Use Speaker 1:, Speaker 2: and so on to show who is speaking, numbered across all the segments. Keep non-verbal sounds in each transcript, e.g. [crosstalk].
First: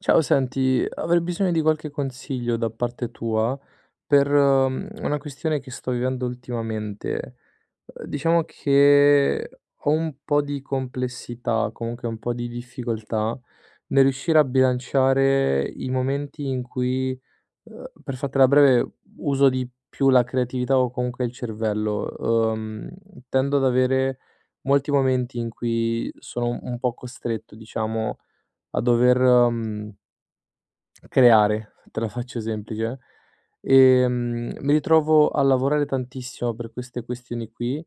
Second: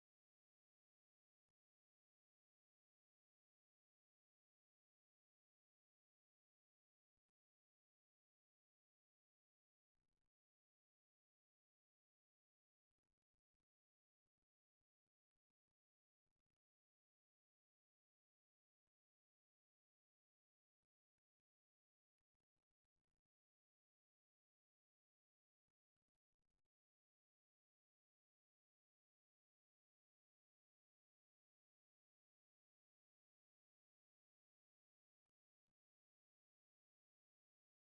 Speaker 1: Ciao, senti, avrei bisogno di qualche consiglio da parte tua per una questione che sto vivendo ultimamente. Diciamo che ho un po' di complessità, comunque un po' di difficoltà nel riuscire a bilanciare i momenti in cui, per fartela breve, uso di più la creatività o comunque il cervello. Tendo ad avere molti momenti in cui sono un po' costretto, diciamo, a dover creare, te la faccio semplice. Mi ritrovo a lavorare tantissimo per queste questioni qui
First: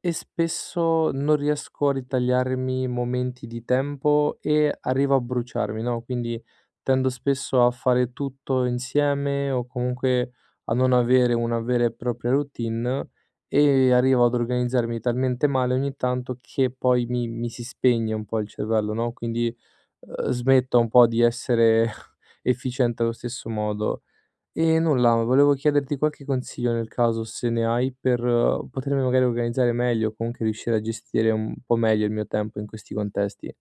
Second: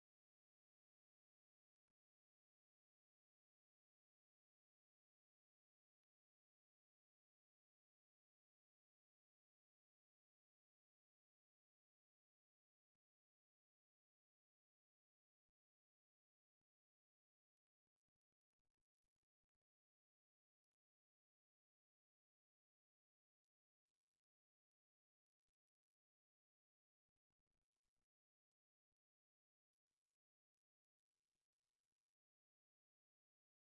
Speaker 1: e spesso non riesco a ritagliarmi momenti di tempo e arrivo a bruciarmi, no, quindi tendo spesso a fare tutto insieme o comunque a non avere una vera e propria routine e arrivo ad organizzarmi talmente male ogni tanto che poi mi si spegne un po' il cervello, no, quindi smetta un po' di essere [laughs] efficiente allo stesso modo. E nulla, volevo chiederti qualche consiglio nel caso, se ne hai, per potermi magari organizzare meglio o comunque riuscire a gestire un po' meglio il mio tempo in questi contesti.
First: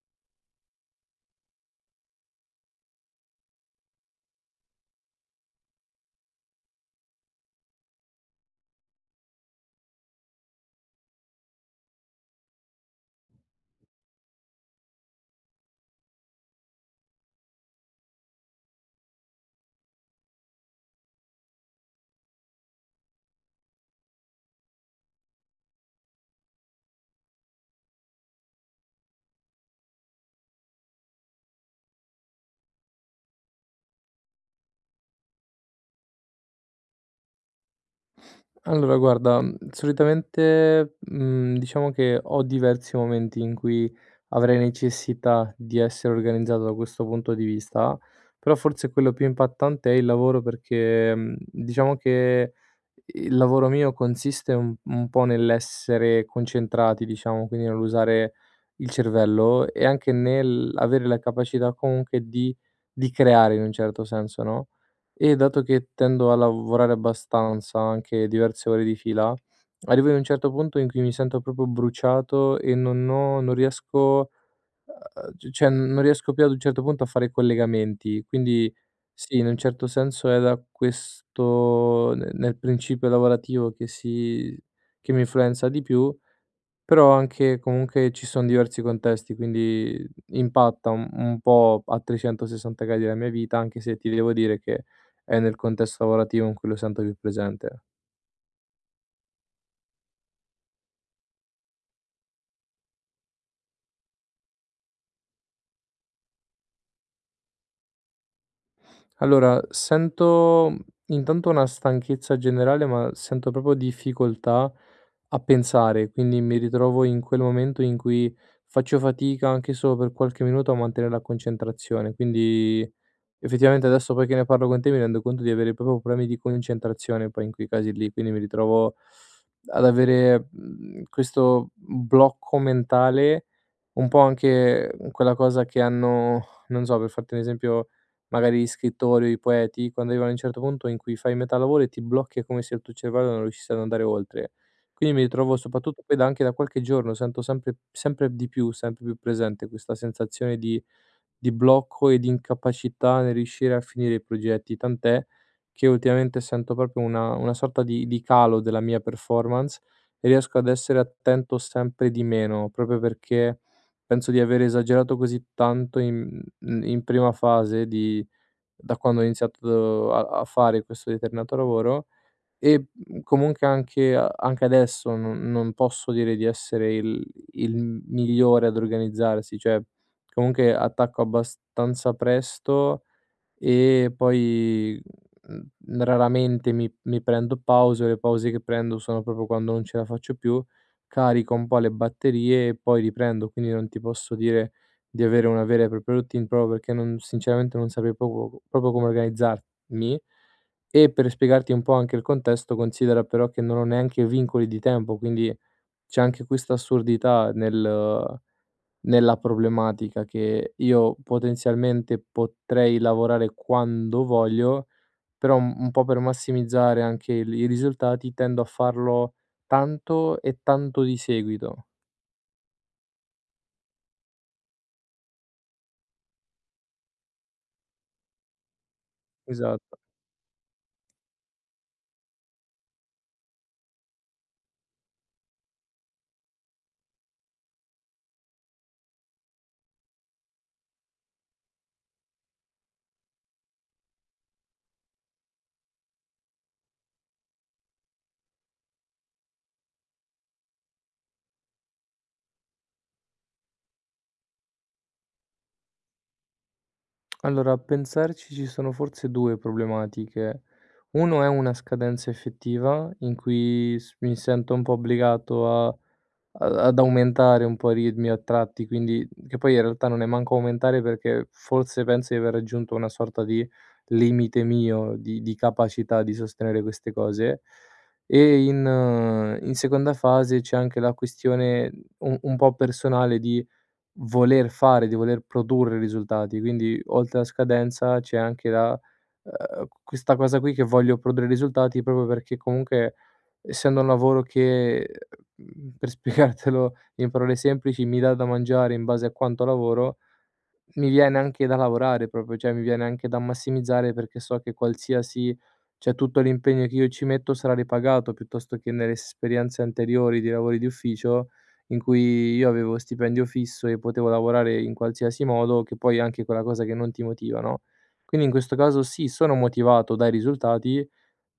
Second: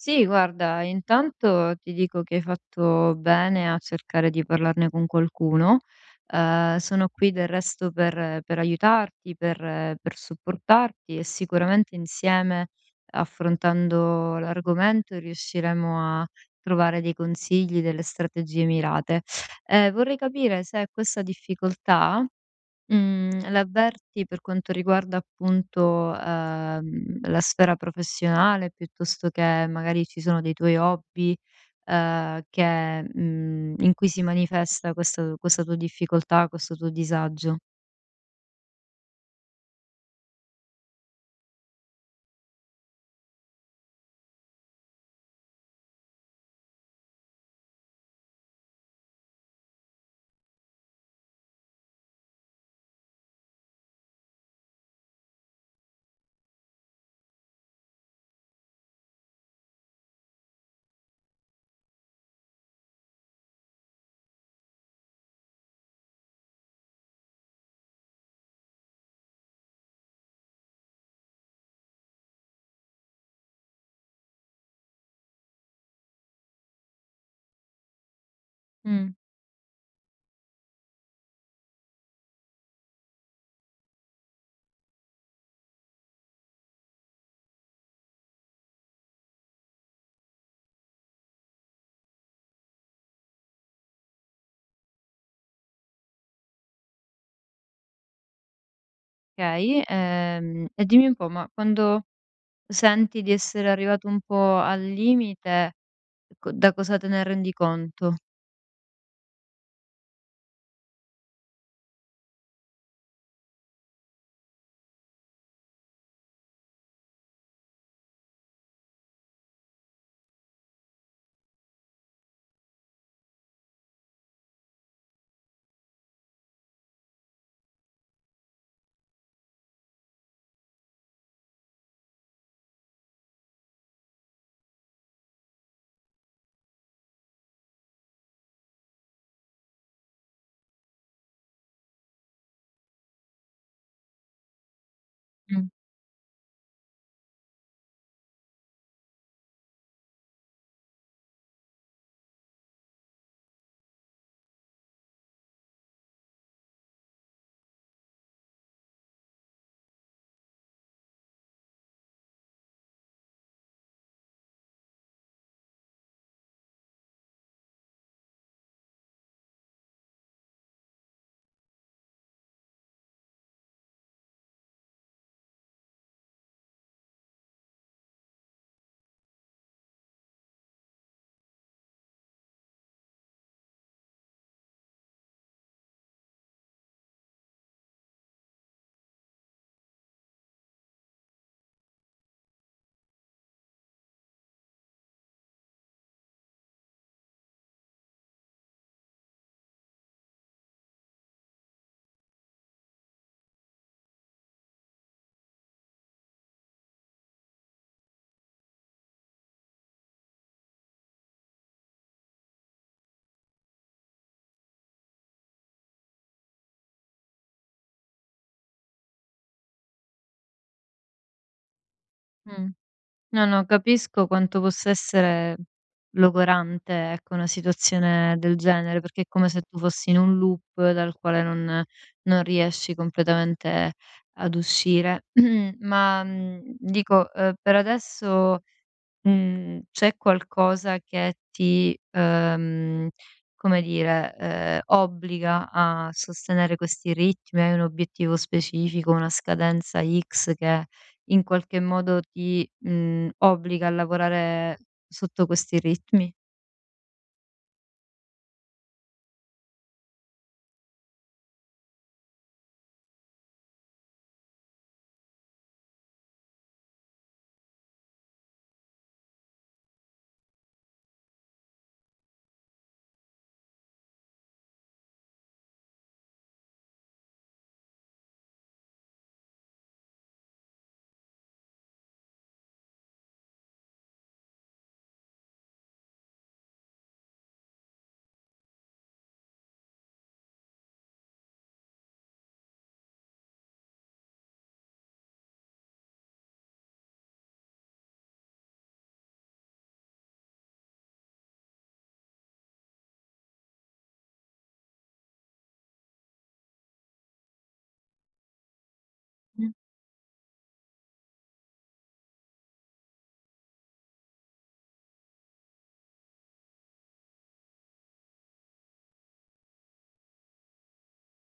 Speaker 2: Sì, guarda, intanto ti dico che hai fatto bene a cercare di parlarne con qualcuno. Sono qui del resto per aiutarti, per supportarti e sicuramente insieme, affrontando l'argomento, riusciremo a trovare dei consigli, delle strategie mirate. Vorrei capire se questa difficoltà Mhmm, l'avverti per quanto riguarda appunto, la sfera professionale piuttosto che magari ci sono dei tuoi hobby, in cui si manifesta questa tua difficoltà, questo tuo disagio.
Speaker 1: Allora guarda, solitamente, diciamo che ho diversi momenti in cui avrei necessità di essere organizzato da questo punto di vista, però forse quello più impattante è il lavoro perché, diciamo che il lavoro mio consiste un po' nell'essere concentrati, diciamo, quindi nell'usare il cervello e anche nell'avere la capacità comunque di creare in un certo senso, no, e dato che tendo a lavorare abbastanza, anche diverse ore di fila, arrivo in un certo punto in cui mi sento proprio bruciato e non ho non riesco c cioè non riesco più ad un certo punto a fare i collegamenti, quindi
Speaker 2: Mh,
Speaker 1: sì, in un certo senso era questo ne nel principio lavorativo che mi influenza di più, però anche comunque ci son diversi contesti, quindi impatta un po' a 360 gradi la mia vita, anche se ti devo dire che è nel contesto lavorativo in cui lo sento più presente.
Speaker 2: okay. E dimmi un po', ma quando senti di essere arrivato un po' al limite, co da cosa te ne rendi conto?
Speaker 1: Allora, sento intanto una stanchezza generale, ma sento proprio difficoltà a pensare, quindi mi ritrovo in quel momento in cui faccio fatica anche solo per qualche minuto a mantenere la concentrazione, quindi effettivamente adesso poi che ne parlo con te mi rendo conto di avere proprio problemi di concentrazione poi in quei casi lì, quindi mi ritrovo ad avere, questo blocco mentale, un po' anche quella cosa che hanno non so, per farti un esempio, magari gli scrittori o i poeti, quando arrivano a un certo punto in cui fai metà lavoro e ti blocchi, è come se il tuo cervello non riuscisse ad andare oltre. Quindi mi ritrovo
Speaker 2: Mh,
Speaker 1: soprattutto poi da anche da qualche giorno, sento sempre sempre di più, sempre più presente questa sensazione di blocco e di incapacità nel riuscire a finire i progetti, tant'è che ultimamente sento proprio una sorta di calo della mia performance e riesco ad essere attento sempre di meno, proprio perché penso di aver esagerato così tanto in prima fase di da quando ho iniziato a fare questo determinato lavoro e, comunque anche adesso non posso dire di essere il migliore ad organizzarsi, cioè comunque attacco abbastanza presto e poi, raramente mi prendo pause, le pause che prendo sono proprio quando non ce la faccio più, carico un po' le batterie e poi riprendo, quindi non ti posso dire di avere una vera e propria routine proprio perché non sinceramente non saprei proprio proprio come organizzarmi. E per spiegarti un po' anche il contesto, considera però che non ho neanche vincoli di tempo, quindi c'è anche questa assurdità nella problematica che io potenzialmente potrei lavorare quando voglio, però un po' per massimizzare anche il i risultati tendo a farlo tanto e tanto di seguito.
Speaker 2: mh. No, no, capisco quanto possa essere logorante, ecco, una situazione del genere, perché è come se tu
Speaker 1: Esatto.
Speaker 2: fossi in un loop dal quale non riesci completamente ad uscire. [clears throat] Ma, dico, per adesso Mhmm, c'è qualcosa che ti, come dire, obbliga a sostenere questi ritmi? Hai un obiettivo specifico, una scadenza X che in qualche modo ti, obbliga a lavorare sotto questi ritmi?
Speaker 1: Allora a pensarci ci sono forse 2 problematiche. Uno è una scadenza effettiva in cui s mi sento un po' obbligato a ad ad aumentare un po' i ritmi a tratti, quindi che poi in realtà non è manco aumentare perché forse penso di aver raggiunto una sorta di limite mio di capacità di sostenere queste cose. E in seconda fase c'è anche la questione un po' personale di di voler produrre risultati, quindi oltre la scadenza c'è anche la questa cosa qui che voglio produrre risultati proprio perché comunque essendo un lavoro che, per [laughs] spiegartelo in parole semplici, mi dà da mangiare in base a quanto lavoro mi viene anche da lavorare proprio, cioè mi viene anche da massimizzare perché so che qualsiasi cioè tutto l'impegno che io ci metto sarà ripagato, piuttosto che nelle esperienze anteriori di lavori di ufficio in cui io avevo stipendio fisso e potevo lavorare in qualsiasi modo, che poi è anche quella cosa che non ti motiva, no, quindi in questo caso sì, sono motivato dai risultati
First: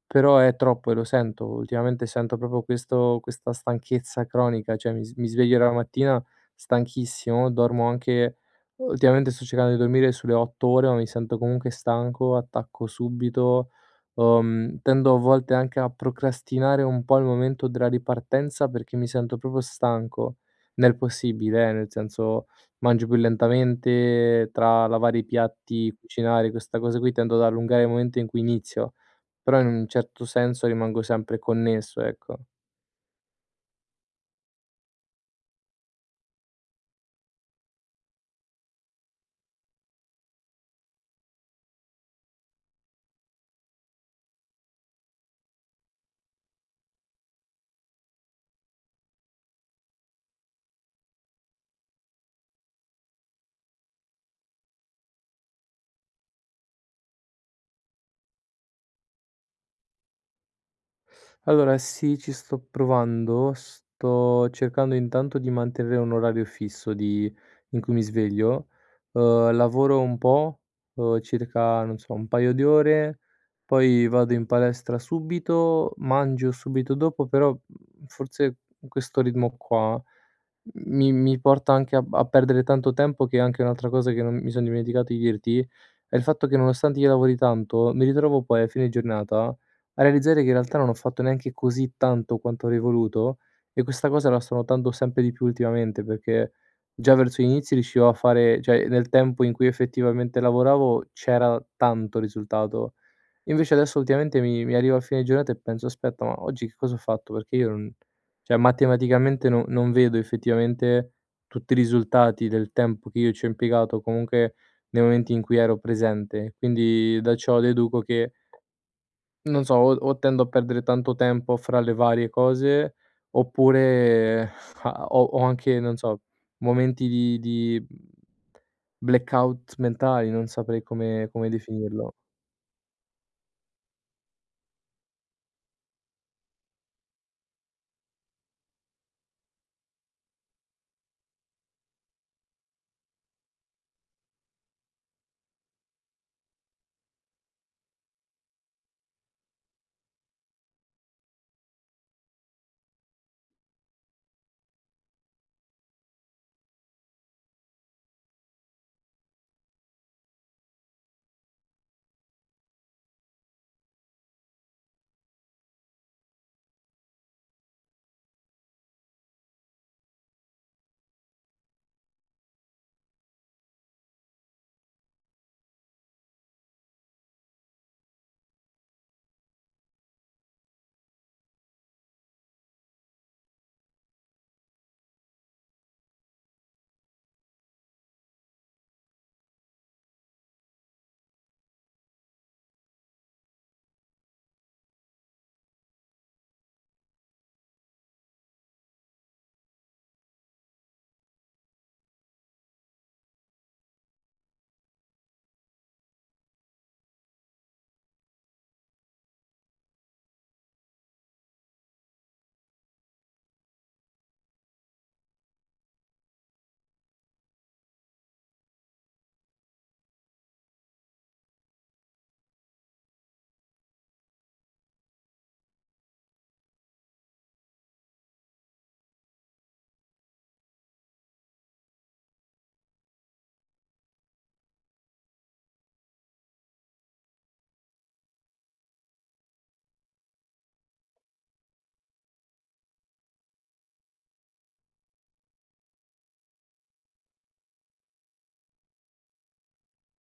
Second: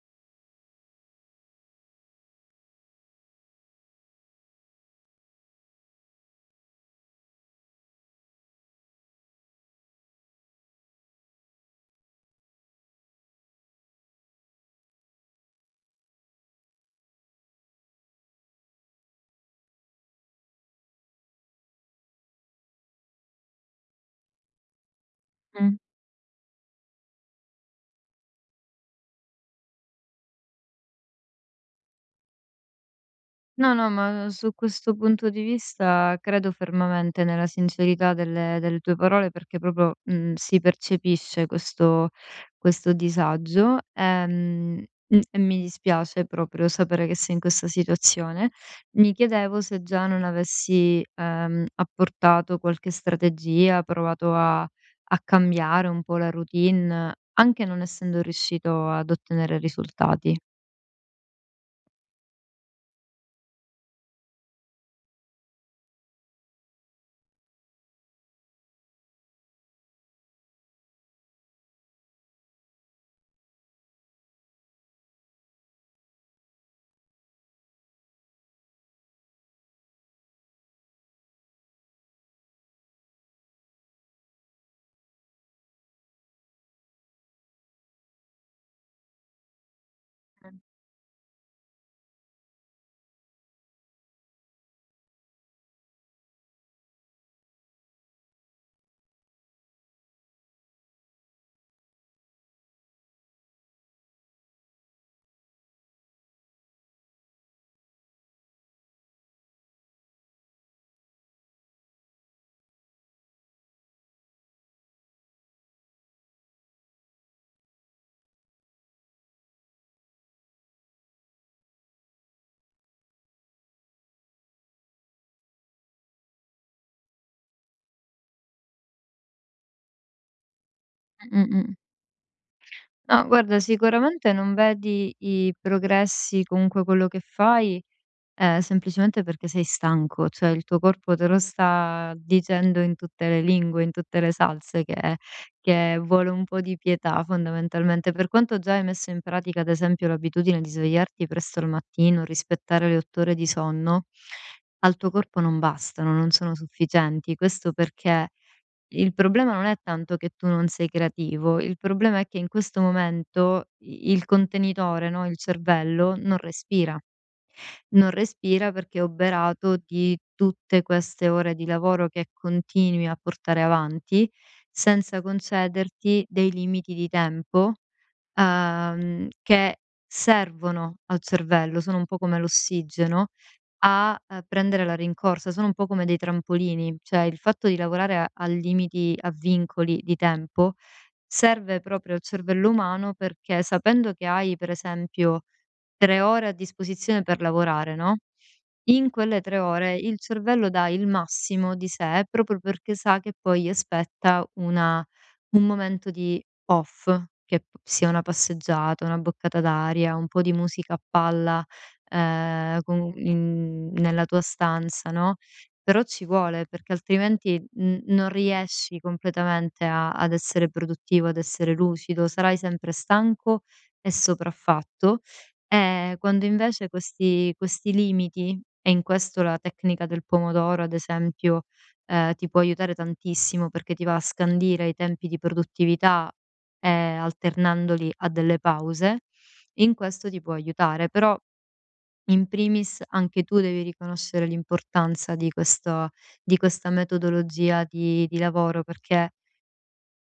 Speaker 1: però è troppo e lo sento. Ultimamente sento proprio questo questa stanchezza cronica, cioè mi sveglio la mattina stanchissimo, dormo anche ultimamente sto cercando di dormire sulle 8 ore, ma mi sento comunque stanco, attacco subito. Tendo a volte anche a procrastinare un po' il momento della ripartenza perché mi sento proprio stanco, nel possibile nel senso mangio più lentamente, tra lavare i
Speaker 2: Mh-mh.
Speaker 1: piatti, cucinare, questa cosa qui tendo ad allungare il momento in cui inizio. Però in un certo senso rimango sempre connesso, ecco.
Speaker 2: No, no, ma su questo punto di vista credo fermamente nella sincerità delle tue parole perché proprio mm, si percepisce questo, questo disagio e mi dispiace proprio sapere che sei in questa situazione. Mi chiedevo se già non avessi apportato qualche strategia, provato a cambiare un po' la routine, anche non essendo riuscito ad ottenere risultati.
Speaker 1: Allora sì, ci sto provando, sto cercando intanto di mantenere un orario fisso di in cui mi sveglio. Lavoro un po', circa, non so, un paio di ore, poi vado in palestra subito, mangio subito dopo, però, forse questo ritmo qua mi porta anche a perdere tanto tempo, che è anche un'altra cosa che non mi son dimenticato di dirti, è il fatto che nonostante io lavori tanto, mi ritrovo poi a fine giornata a realizzare che in realtà non ho fatto neanche così tanto quanto avrei voluto e questa cosa la sto notando sempre di più ultimamente perché già verso gli inizi riuscivo a fare, cioè nel tempo in cui effettivamente lavoravo c'era tanto risultato. Invece adesso ultimamente mi arrivo a fine giornata e penso, aspetta, ma oggi che cosa ho fatto? Perché io non, cioè, matematicamente non vedo effettivamente tutti i risultati del tempo che io ci ho impiegato, comunque nei momenti in cui ero presente. Quindi da ciò deduco che non so, o tendo a perdere tanto tempo fra le varie cose, oppure [laughs] a ho ho anche, non so, momenti di blackout mentali, non saprei come
Speaker 2: Mm,
Speaker 1: come
Speaker 2: mm.
Speaker 1: definirlo.
Speaker 2: No, guarda, sicuramente non vedi i progressi, comunque quello che fai, semplicemente perché sei stanco, cioè il tuo corpo te lo sta dicendo in tutte le lingue, in tutte le salse che vuole un po' di pietà fondamentalmente. Per quanto già hai messo in pratica, ad esempio, l'abitudine di svegliarti presto al mattino, rispettare le 8 ore di sonno, al tuo corpo non bastano, non sono sufficienti. Questo perché il problema non è tanto che tu non sei creativo, il problema è che in questo momento i il contenitore, no, il cervello, non respira. Non respira perché è oberato di tutte queste ore di lavoro che continui a portare avanti, senza concederti dei limiti di tempo, che servono al cervello, sono un po' come l'ossigeno a, prendere la rincorsa, sono un po' come dei trampolini, cioè il fatto di lavorare a limiti, a vincoli di tempo, serve proprio al cervello umano perché sapendo che hai per esempio 3 ore a disposizione per lavorare, no? In quelle 3 ore il cervello dà il massimo di sé, proprio perché sa che poi gli aspetta una un momento di off, che p sia una passeggiata, una boccata d'aria, un po' di musica a palla, con in nella tua stanza, no, però ci vuole, perché altrimenti n non riesci completamente a ad essere produttivo, ad essere lucido, sarai sempre stanco e sopraffatto quando invece questi limiti e in questo la tecnica del pomodoro ad esempio, ti può aiutare tantissimo perché ti va a scandire i tempi di produttività, alternandoli a delle pause, in questo ti può aiutare. Però in primis anche tu devi riconoscere l'importanza di questo di questa metodologia di lavoro perché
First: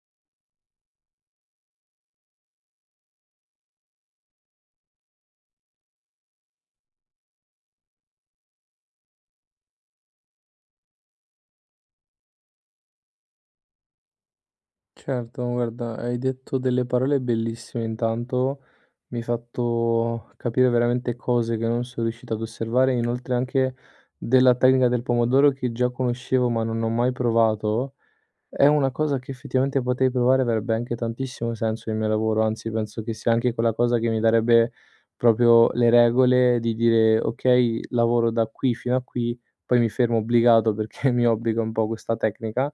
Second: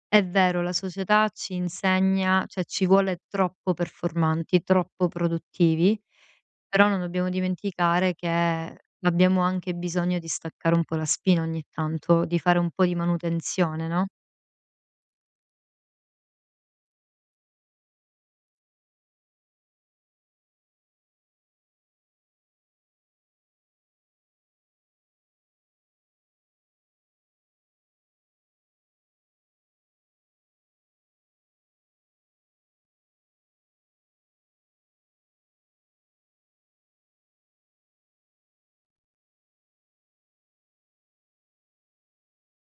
Speaker 2: è vero, la società ci insegna cioè ci vuole troppo performanti, troppo produttivi, però non dobbiamo dimenticare che abbiamo anche bisogno di staccare un po' la spina ogni tanto, di fare un po' di manutenzione, no.
Speaker 1: Certo, guarda, hai detto delle parole bellissime intanto, mi hai fatto capire veramente cose che non sono riuscito ad osservare, inoltre anche della tecnica del pomodoro che già conoscevo ma non ho mai provato. È una cosa che effettivamente potrei provare, avrebbe anche tantissimo senso nel mio lavoro, anzi penso che sia anche quella cosa che mi darebbe proprio le regole di dire: "Okay, lavoro da qui fino a qui, poi mi fermo obbligato perché [laughs] mi obbliga un po' questa tecnica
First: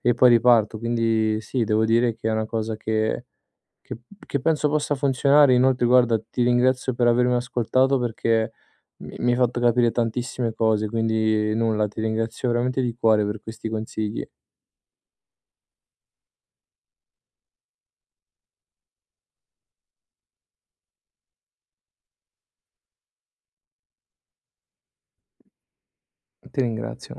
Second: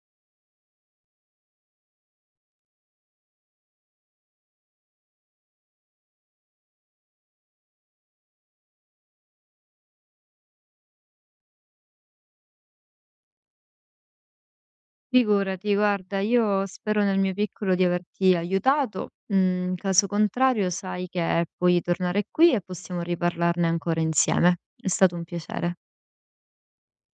Speaker 1: e poi riparto." Quindi sì, devo dire che è una cosa che che penso possa funzionare. Inoltre guarda, ti ringrazio per avermi ascoltato perché mi hai fatto capire tantissime cose, quindi nulla, ti ringrazio veramente di cuore per questi consigli.
Speaker 2: Figurati, guarda, io spero nel mio piccolo di averti aiutato, in caso contrario sai che puoi tornare qui e possiamo riparlarne ancora insieme. È stato un piacere.
Speaker 1: Ti ringrazio.